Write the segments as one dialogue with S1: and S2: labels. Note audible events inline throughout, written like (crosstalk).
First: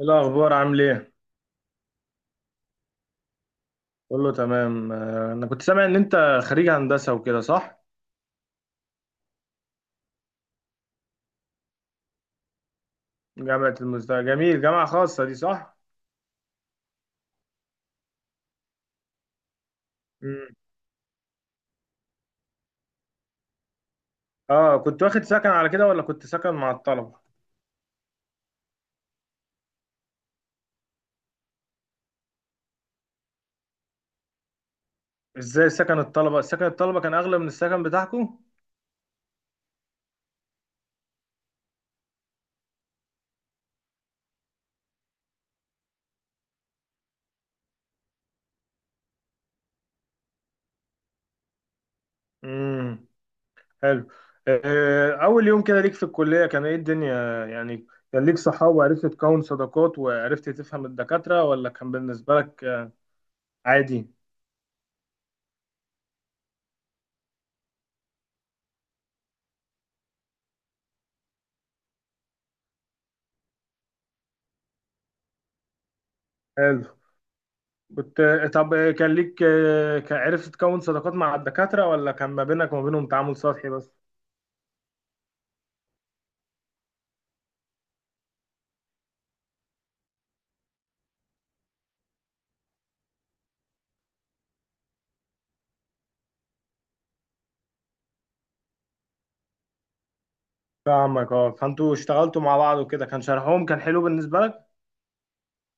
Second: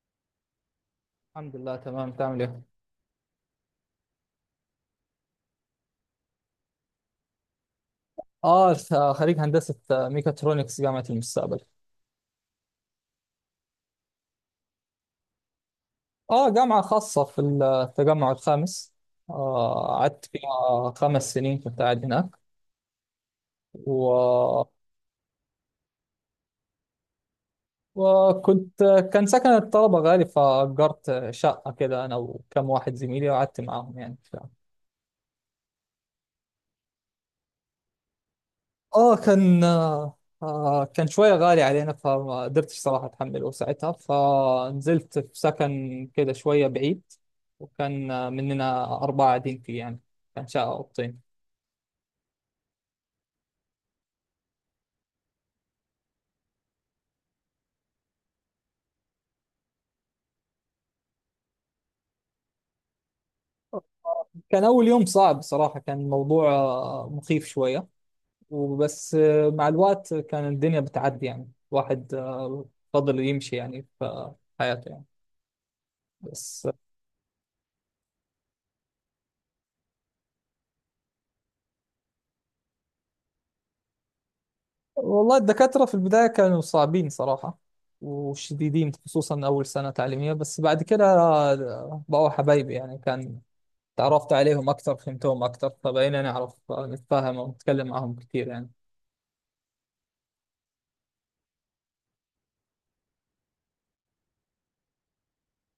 S1: إيه الأخبار؟ عامل إيه؟
S2: الحمد لله، تمام. تعمل ايه؟
S1: كله تمام. أنا كنت سامع إن أنت خريج هندسة وكده، صح؟
S2: اه خريج هندسة، ميكاترونكس جامعة المستقبل.
S1: جامعة المزدهر، جميل. جامعة خاصة دي، صح؟
S2: اه، جامعة خاصة في التجمع الخامس. قعدت
S1: مم.
S2: فيها 5 سنين، كنت قاعد هناك. و...
S1: آه، كنت واخد سكن على كده ولا كنت سكن مع الطلبة؟
S2: وكنت كان سكن الطلبة غالي، فأجرت شقة كده أنا وكم واحد زميلي وقعدت معاهم يعني.
S1: إزاي سكن الطلبة؟ سكن الطلبة كان أغلى من السكن بتاعكم؟
S2: اه كان. كان شوية غالي علينا فما قدرتش صراحة أتحمله ساعتها، فنزلت في سكن كده شوية بعيد، وكان مننا 4 قاعدين فيه يعني، كان شقة أوضتين.
S1: امم، حلو. أول يوم كده ليك في الكلية، كان إيه الدنيا يعني؟ كان ليك صحاب وعرفت تكون صداقات وعرفت تفهم الدكاترة، ولا كان بالنسبة لك عادي؟
S2: كان أول يوم صعب صراحة، كان الموضوع مخيف شوية. وبس مع الوقت كان الدنيا بتعدي، يعني الواحد فضل يمشي يعني في حياته يعني، بس.
S1: حلو. كنت، طب كان ليك، كان عرفت تكون صداقات مع الدكاترة ولا كان ما بينك وما بينهم تعامل سطحي بس؟
S2: والله الدكاترة في البداية كانوا صعبين صراحة وشديدين، خصوصا أول سنة تعليمية، بس بعد كده بقوا حبايبي يعني، كان تعرفت عليهم أكتر، فهمتهم أكتر، فبقينا نعرف نتفاهم ونتكلم معهم كتير يعني.
S1: فاهمك، اه. فانتوا اشتغلتوا مع بعض وكده، كان شرحهم كان حلو بالنسبة لك؟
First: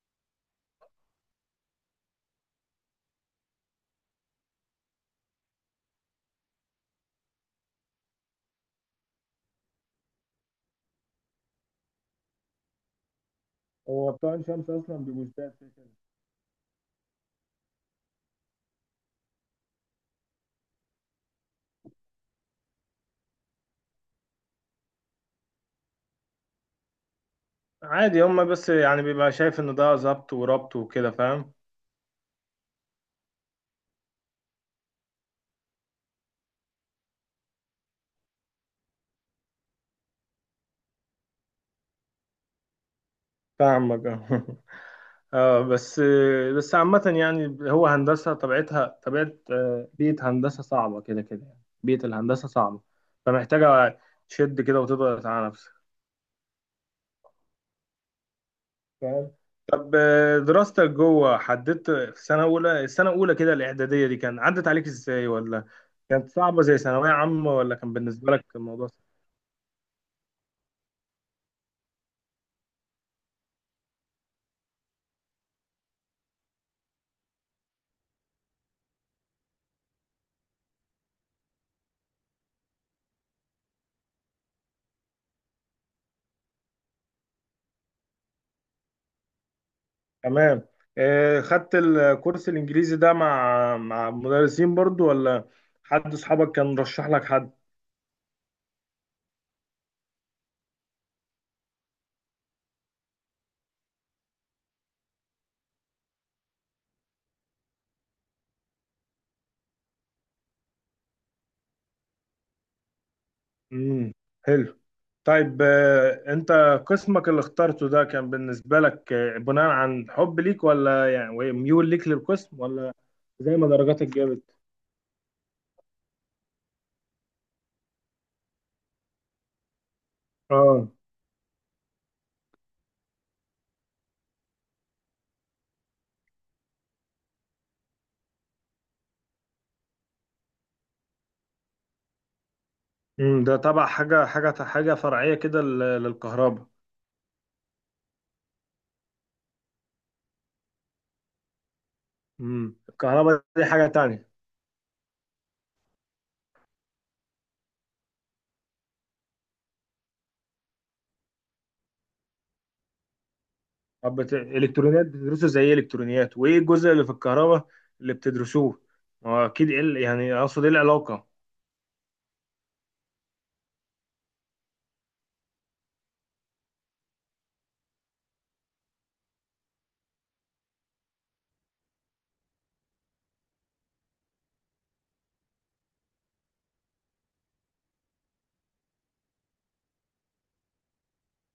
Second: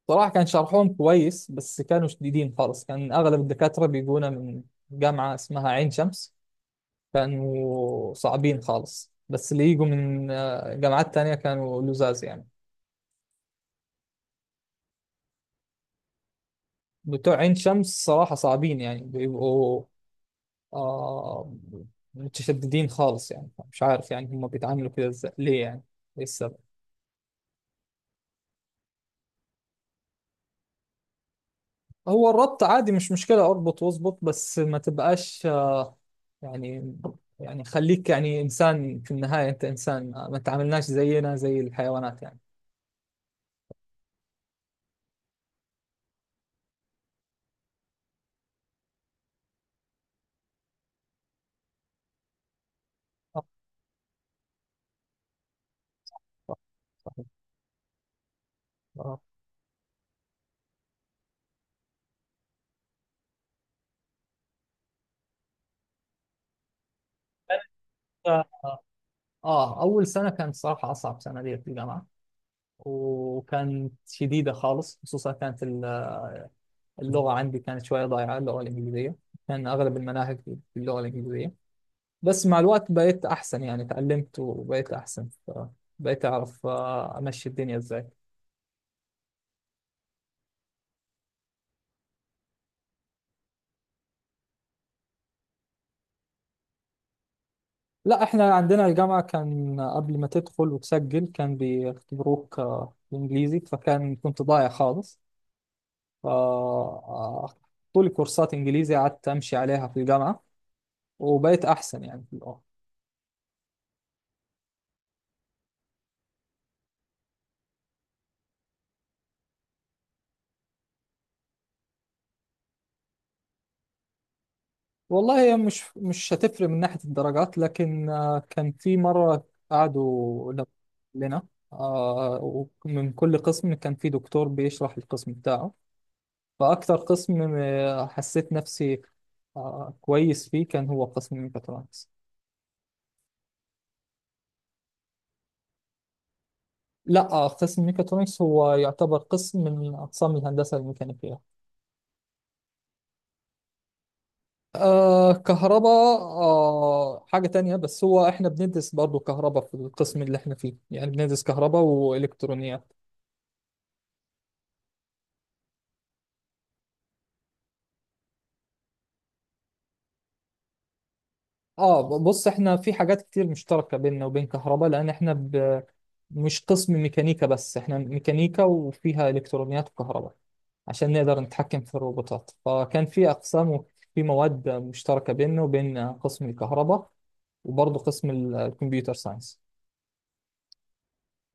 S2: صراحة كان شرحهم كويس، بس كانوا شديدين خالص، كان أغلب الدكاترة بيجونا من جامعة اسمها عين شمس، كانوا صعبين خالص، بس اللي يجوا من جامعات تانية كانوا لزاز يعني.
S1: هو بتوع عين شمس اصلا بيبقوا زيادة كده كده.
S2: بتوع عين شمس صراحة صعبين، يعني بيبقوا آه متشددين خالص، يعني مش عارف يعني هم بيتعاملوا كده ازاي، ليه يعني؟ ايه السبب؟
S1: عادي، هما بس يعني بيبقى شايف ان ده ظبط وربط وكده، فاهم.
S2: هو الربط عادي مش مشكلة، اربط واظبط، بس ما تبقاش يعني، يعني خليك يعني انسان، في النهاية انت انسان، ما تعاملناش زينا زي الحيوانات يعني.
S1: فاهمك، اه. (laughs) اه، بس، بس عامة يعني هو هندسة طبيعتها طبيعة بيئة هندسة صعبة كده كده، يعني بيئة الهندسة صعبة،
S2: آه
S1: فمحتاجة تشد كده وتضغط على نفسك،
S2: آه،
S1: فاهم. طب، دراستك جوه، حددت في سنة أولى، السنة الأولى كده الإعدادية دي، كان عدت عليك إزاي، ولا كانت صعبة زي ثانوية عامة، ولا كان بالنسبة لك
S2: آه.
S1: الموضوع سهل؟
S2: أول سنة كانت صراحة أصعب سنة لي في الجامعة، وكانت شديدة خالص، خصوصا كانت اللغة عندي كانت شوية ضايعة، اللغة الإنجليزية، كان أغلب المناهج باللغة الإنجليزية. بس مع الوقت بقيت أحسن، يعني تعلمت وبقيت أحسن، بقيت أعرف أمشي الدنيا إزاي.
S1: تمام. خدت الكورس الإنجليزي ده مع مدرسين برضو، ولا حد أصحابك كان رشح لك حد؟
S2: لا إحنا عندنا الجامعة كان قبل ما تدخل وتسجل كان بيختبروك إنجليزي، فكان كنت ضايع خالص. ف- آه، طول كورسات إنجليزي قعدت أمشي عليها في الجامعة وبقيت أحسن يعني في اللغة.
S1: امم، حلو. طيب، أنت قسمك اللي اخترته ده كان بالنسبة لك بناء عن حب ليك، ولا يعني ميول ليك للقسم، ولا زي ما درجاتك جابت؟
S2: والله هي مش هتفرق من ناحية الدرجات، لكن كان في مرة قعدوا
S1: اه.
S2: لنا آه، ومن كل قسم كان في دكتور بيشرح القسم بتاعه، فأكتر قسم حسيت نفسي كويس فيه كان هو قسم ميكاترونكس.
S1: امم، ده تبع حاجة فرعية كده لل- للكهرباء؟
S2: لا قسم ميكاترونكس هو يعتبر قسم من أقسام الهندسة الميكانيكية.
S1: امم، الكهرباء دي حاجة تانية.
S2: آه كهرباء، حاجة تانية، بس هو احنا بندرس برضو كهرباء في القسم اللي احنا فيه، يعني بندرس كهرباء وإلكترونيات.
S1: طب بت... الإلكترونيات بتدرسوا زي إيه؟ إلكترونيات وإيه الجزء اللي في الكهرباء اللي بتدرسوه؟ ما هو أكيد إيه ال-، يعني أقصد إيه العلاقة؟
S2: اه بص، احنا في حاجات كتير مشتركة بيننا وبين كهرباء، لان احنا مش قسم ميكانيكا بس، احنا ميكانيكا وفيها الكترونيات وكهرباء عشان نقدر نتحكم في الروبوتات، فكان في اقسام وفي مواد مشتركة بيننا وبين قسم الكهرباء، وبرضه قسم الكمبيوتر ساينس.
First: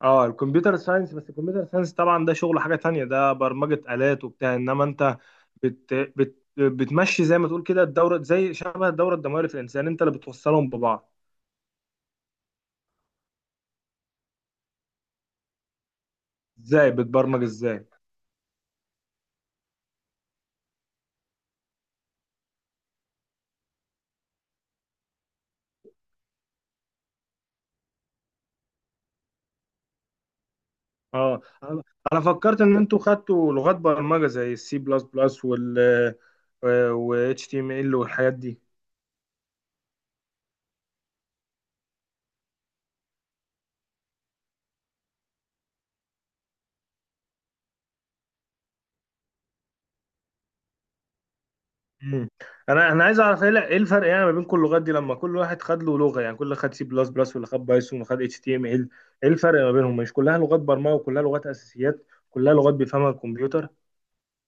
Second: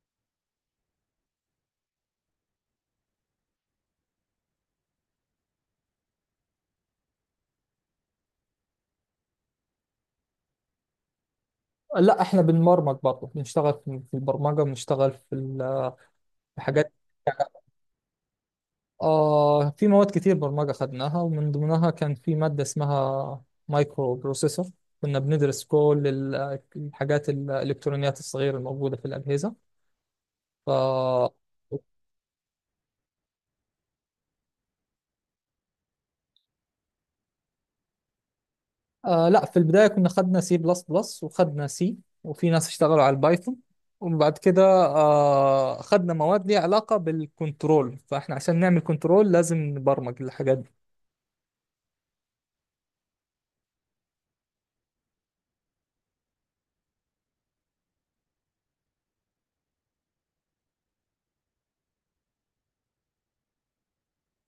S1: أه، الكمبيوتر ساينس. بس الكمبيوتر ساينس طبعا ده شغل حاجة تانية، ده برمجة آلات وبتاع. إنما أنت بت... بت... بتمشي زي ما تقول كده، الدورة زي شبه الدورة الدموية اللي في الإنسان، أنت اللي بتوصلهم ببعض.
S2: لا احنا بنبرمج برضه، بنشتغل في البرمجة، بنشتغل في
S1: إزاي
S2: حاجات.
S1: بتبرمج، إزاي؟
S2: في مواد كتير برمجة خدناها، ومن ضمنها كان في مادة اسمها مايكرو بروسيسور، كنا بندرس كل الحاجات الإلكترونيات الصغيرة الموجودة في الأجهزة. ف آه
S1: اه، أنا فكرت ان انتوا خدتوا لغات برمجه زي السي بلس بلس وال و اتش تي ام ال والحاجات دي.
S2: لا في البداية كنا خدنا سي بلس بلس وخدنا سي، وفي ناس اشتغلوا على البايثون، وبعد كده خدنا مواد ليها علاقة بالكنترول، فاحنا عشان نعمل كنترول لازم نبرمج الحاجات.
S1: مم. انا عايز اعرف إيه الفرق يعني ما بين كل اللغات دي، لما كل واحد خد له لغه، يعني كل خد سي بلس بلس، واللي خد بايثون، وخد اتش تي ام ال، ايه الفرق ما بينهم؟ مش كلها لغات برمجه، وكلها لغات اساسيات، كلها لغات بيفهمها الكمبيوتر.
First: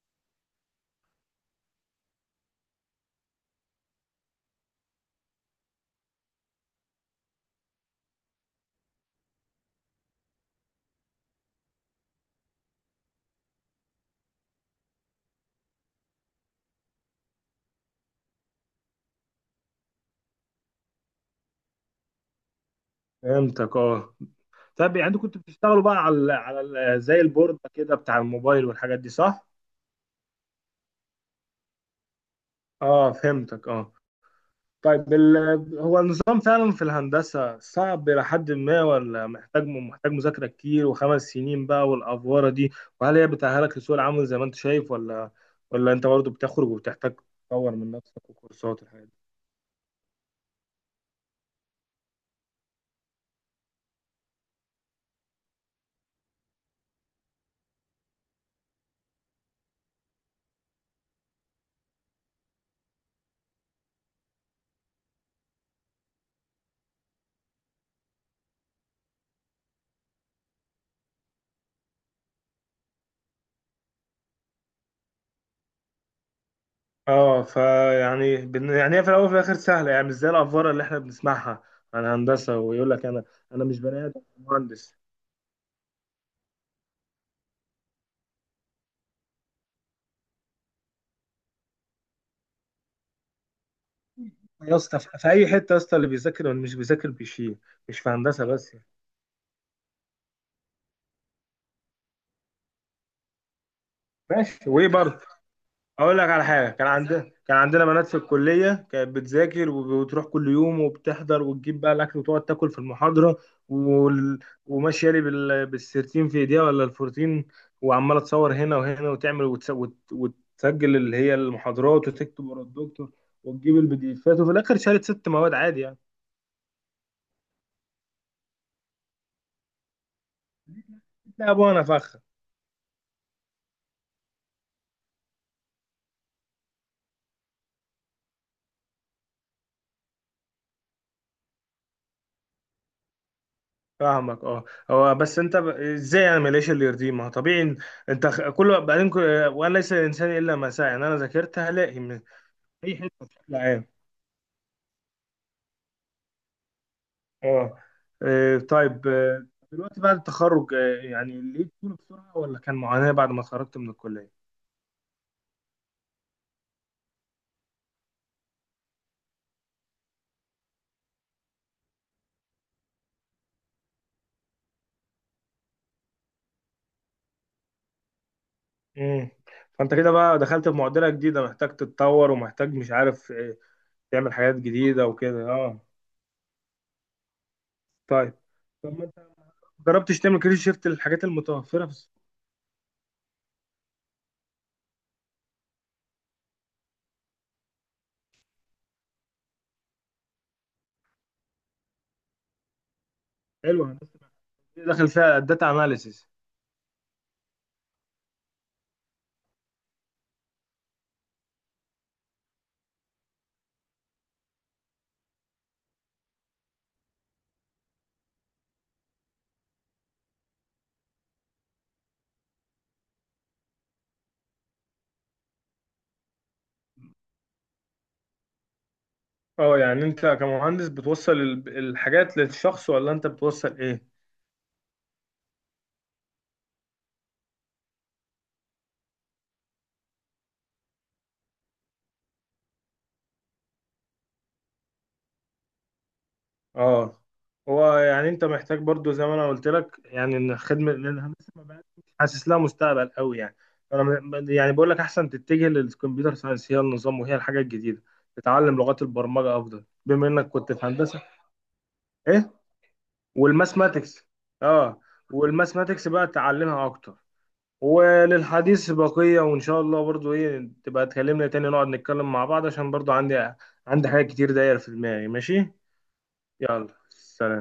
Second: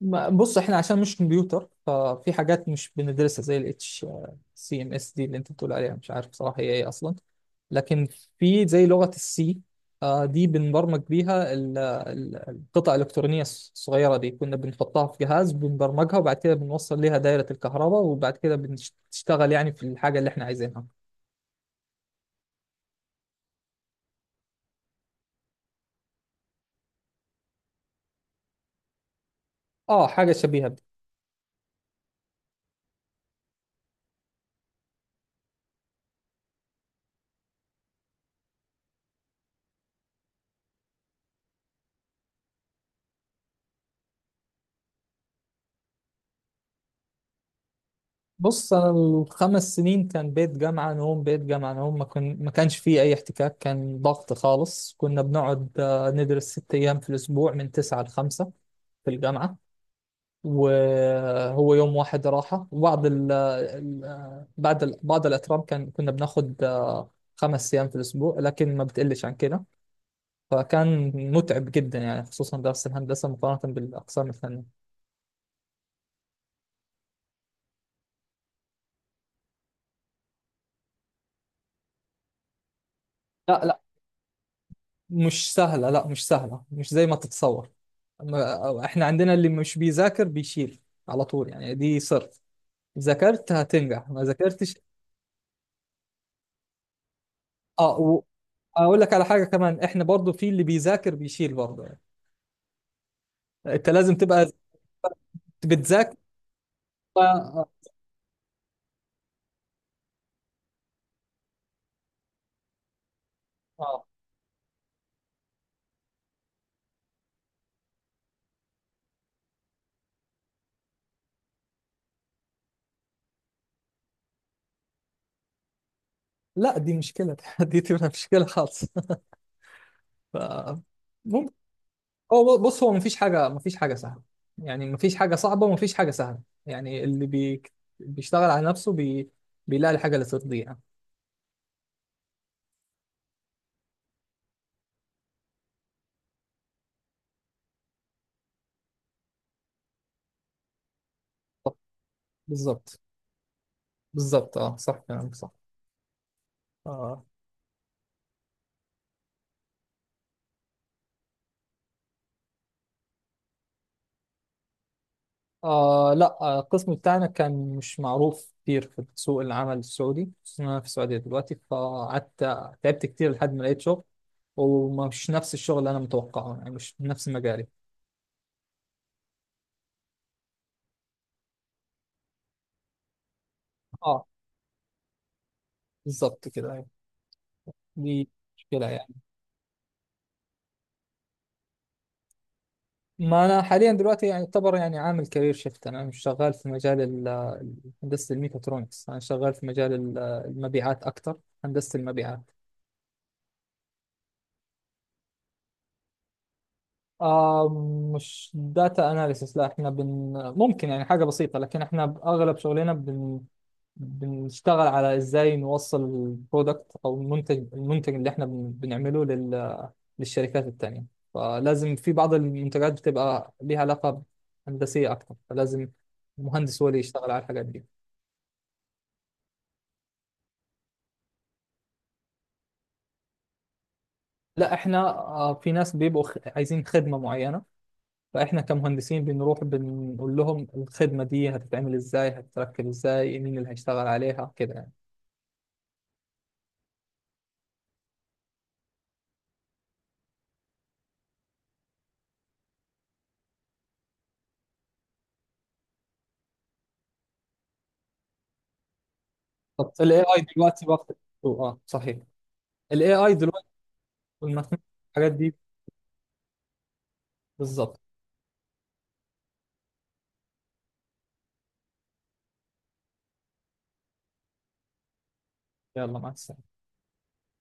S2: بص، احنا عشان مش كمبيوتر، ففي حاجات مش بندرسها زي ال اتش سي ام اس دي اللي انت بتقول عليها، مش عارف بصراحة هي ايه اصلا. لكن في زي لغة السي دي بنبرمج بيها القطع الإلكترونية الصغيرة دي، كنا بنحطها في جهاز، بنبرمجها، وبعد كده بنوصل ليها دايرة الكهرباء، وبعد كده بتشتغل يعني في الحاجة اللي احنا عايزينها.
S1: فهمتك، اه. طب يعني انتوا كنتوا بتشتغلوا بقى على زي البورد كده بتاع الموبايل والحاجات دي، صح؟
S2: اه حاجة شبيهة.
S1: اه، فهمتك، اه. طيب ال- هو النظام فعلا في الهندسة صعب إلى حد ما، ولا محتاج مذاكرة كتير، وخمس سنين بقى والأفوارة دي، وهل هي بتأهلك لسوق العمل زي ما أنت شايف، ولا، ولا أنت برضه بتخرج وبتحتاج تطور من نفسك
S2: بص
S1: وكورسات
S2: انا،
S1: والحاجات دي؟
S2: الـ 5 سنين كان بيت جامعه نوم، بيت جامعه نوم، ما كانش فيه اي احتكاك، كان ضغط خالص، كنا بنقعد ندرس 6 ايام في الاسبوع من 9 لـ 5 في الجامعه، وهو يوم واحد راحه، وبعض بعد بعض الاترام كان كنا بناخد 5 ايام في الاسبوع، لكن ما بتقلش عن كده، فكان متعب جدا يعني، خصوصا درس الهندسه مقارنه بالاقسام الثانيه.
S1: اه، فيعني بن-، يعني هي في الأول وفي الآخر سهلة، يعني مش زي الأفوارة اللي إحنا بنسمعها عن هندسة، ويقول لك أنا،
S2: لا
S1: أنا مش
S2: لا،
S1: بني آدم، أنا مهندس.
S2: مش سهلة، لا مش سهلة، مش زي ما تتصور. احنا عندنا اللي مش بيذاكر بيشيل على طول، يعني دي سر. ذاكرت هتنجح، ما ذاكرتش.
S1: يا اسطى، في أي حتة يا اسطى، اللي بيذاكر واللي مش بيذاكر بيشيل، مش في
S2: اه،
S1: هندسة بس يعني.
S2: واقول لك على حاجة كمان، احنا برضو في اللي بيذاكر بيشيل برضو يعني. انت لازم تبقى
S1: ماشي، وإيه برضه؟
S2: بتذاكر.
S1: اقول لك على حاجه، كان
S2: آه.
S1: عندنا، كان
S2: آه.
S1: عندنا بنات في الكليه كانت بتذاكر وبتروح كل يوم وبتحضر، وتجيب بقى الاكل وتقعد تاكل في المحاضره،
S2: آه.
S1: وال...، وماشيه لي بال... بالسيرتين في ايديها ولا الفورتين، وعماله تصور هنا وهنا، وتعمل وتس... وت... وتسجل اللي هي المحاضرات، وتكتب ورا الدكتور، وتجيب البي دي افات، وفي الاخر شالت 6 مواد عادي يعني.
S2: لا دي مشكلة (laughs) دي تبقى مشكلة خالص (laughs) ف...
S1: لا
S2: ممكن.
S1: ابو انا فخ.
S2: هو بص، هو مفيش حاجة سهلة، يعني مفيش حاجة صعبة ومفيش حاجة سهلة، يعني بيشتغل على نفسه، بيلاقي الحاجة اللي ترضيه.
S1: فاهمك، اه. هو بس انت ب...، ازاي انا ماليش اللي يرضيه؟ ما هو طبيعي إن-، انت خ- كل بعدين كل...، وانا ليس الانسان الا ما سعى، ان انا ذاكرت هلاقي اي
S2: بالظبط،
S1: حته بشكل عام.
S2: بالظبط، اه صح، كلامك صح. اه.
S1: اه. طيب، دلوقتي بعد التخرج، يعني لقيت شغل بسرعه، ولا كان معاناه بعد ما اتخرجت من الكليه؟
S2: لا القسم بتاعنا كان مش معروف كتير في سوق العمل السعودي، خصوصاً أنا في السعودية دلوقتي، فقعدت تعبت كتير لحد ما لقيت شغل، ومش نفس الشغل اللي أنا متوقعه يعني، مش نفس مجالي.
S1: امم. فانت كده بقى دخلت في معضله جديده، محتاج تتطور، ومحتاج، مش عارف،
S2: اه،
S1: تعمل حاجات جديده وكده، اه.
S2: بالظبط كده، أيوة. دي
S1: طيب،
S2: مشكلة
S1: طب ما
S2: يعني.
S1: انت جربتش تعمل كارير شيفت للحاجات المتوفره في السوق؟
S2: ما أنا حاليا دلوقتي يعني يعتبر يعني عامل كارير شيفت، أنا مش شغال في مجال ال- هندسة الميكاترونكس، أنا شغال في مجال المبيعات أكتر، هندسة المبيعات.
S1: حلوه. الناس دي داخل فيها الداتا اناليسيس؟
S2: آه مش داتا اناليسيس، لا احنا ممكن يعني حاجة بسيطة، لكن احنا اغلب شغلنا بنشتغل على ازاي نوصل البرودكت او المنتج اللي احنا بنعمله للشركات التانية، فلازم في بعض المنتجات بتبقى ليها علاقة هندسية اكتر، فلازم المهندس هو اللي يشتغل على الحاجات دي.
S1: اه، يعني انت كمهندس بتوصل ال- الحاجات للشخص، ولا انت بتوصل ايه؟
S2: لا احنا في ناس بيبقوا عايزين خدمة معينة، فاحنا كمهندسين بنروح بنقول لهم الخدمه دي هتتعمل ازاي، هتتركب ازاي، مين اللي هيشتغل عليها، كده يعني.
S1: اه. هو يعني انت محتاج برضو زي ما انا قلت لك، يعني ان خدمه، لان انا لسه ما بقاش حاسس لها مستقبل قوي يعني. فانا م-، يعني بقول لك احسن تتجه للكمبيوتر ساينس، هي النظام وهي الحاجه الجديده، تتعلم لغات البرمجه افضل
S2: طب الاي
S1: بما
S2: اي
S1: انك كنت في
S2: دلوقتي بقى.
S1: هندسه.
S2: اه صحيح،
S1: ايه؟
S2: الـ AI دلوقتي،
S1: والماثماتكس،
S2: والمخ-
S1: اه،
S2: الحاجات دي.
S1: والماثماتكس بقى تعلمها اكتر.
S2: بالظبط.
S1: وللحديث بقيه، وان شاء الله برضو ايه تبقى تكلمنا تاني، نقعد نتكلم مع بعض، عشان برضو عندي، عندي حاجات كتير داير في دماغي. ماشي،
S2: يلا، مع السلامه.
S1: يلا سلام.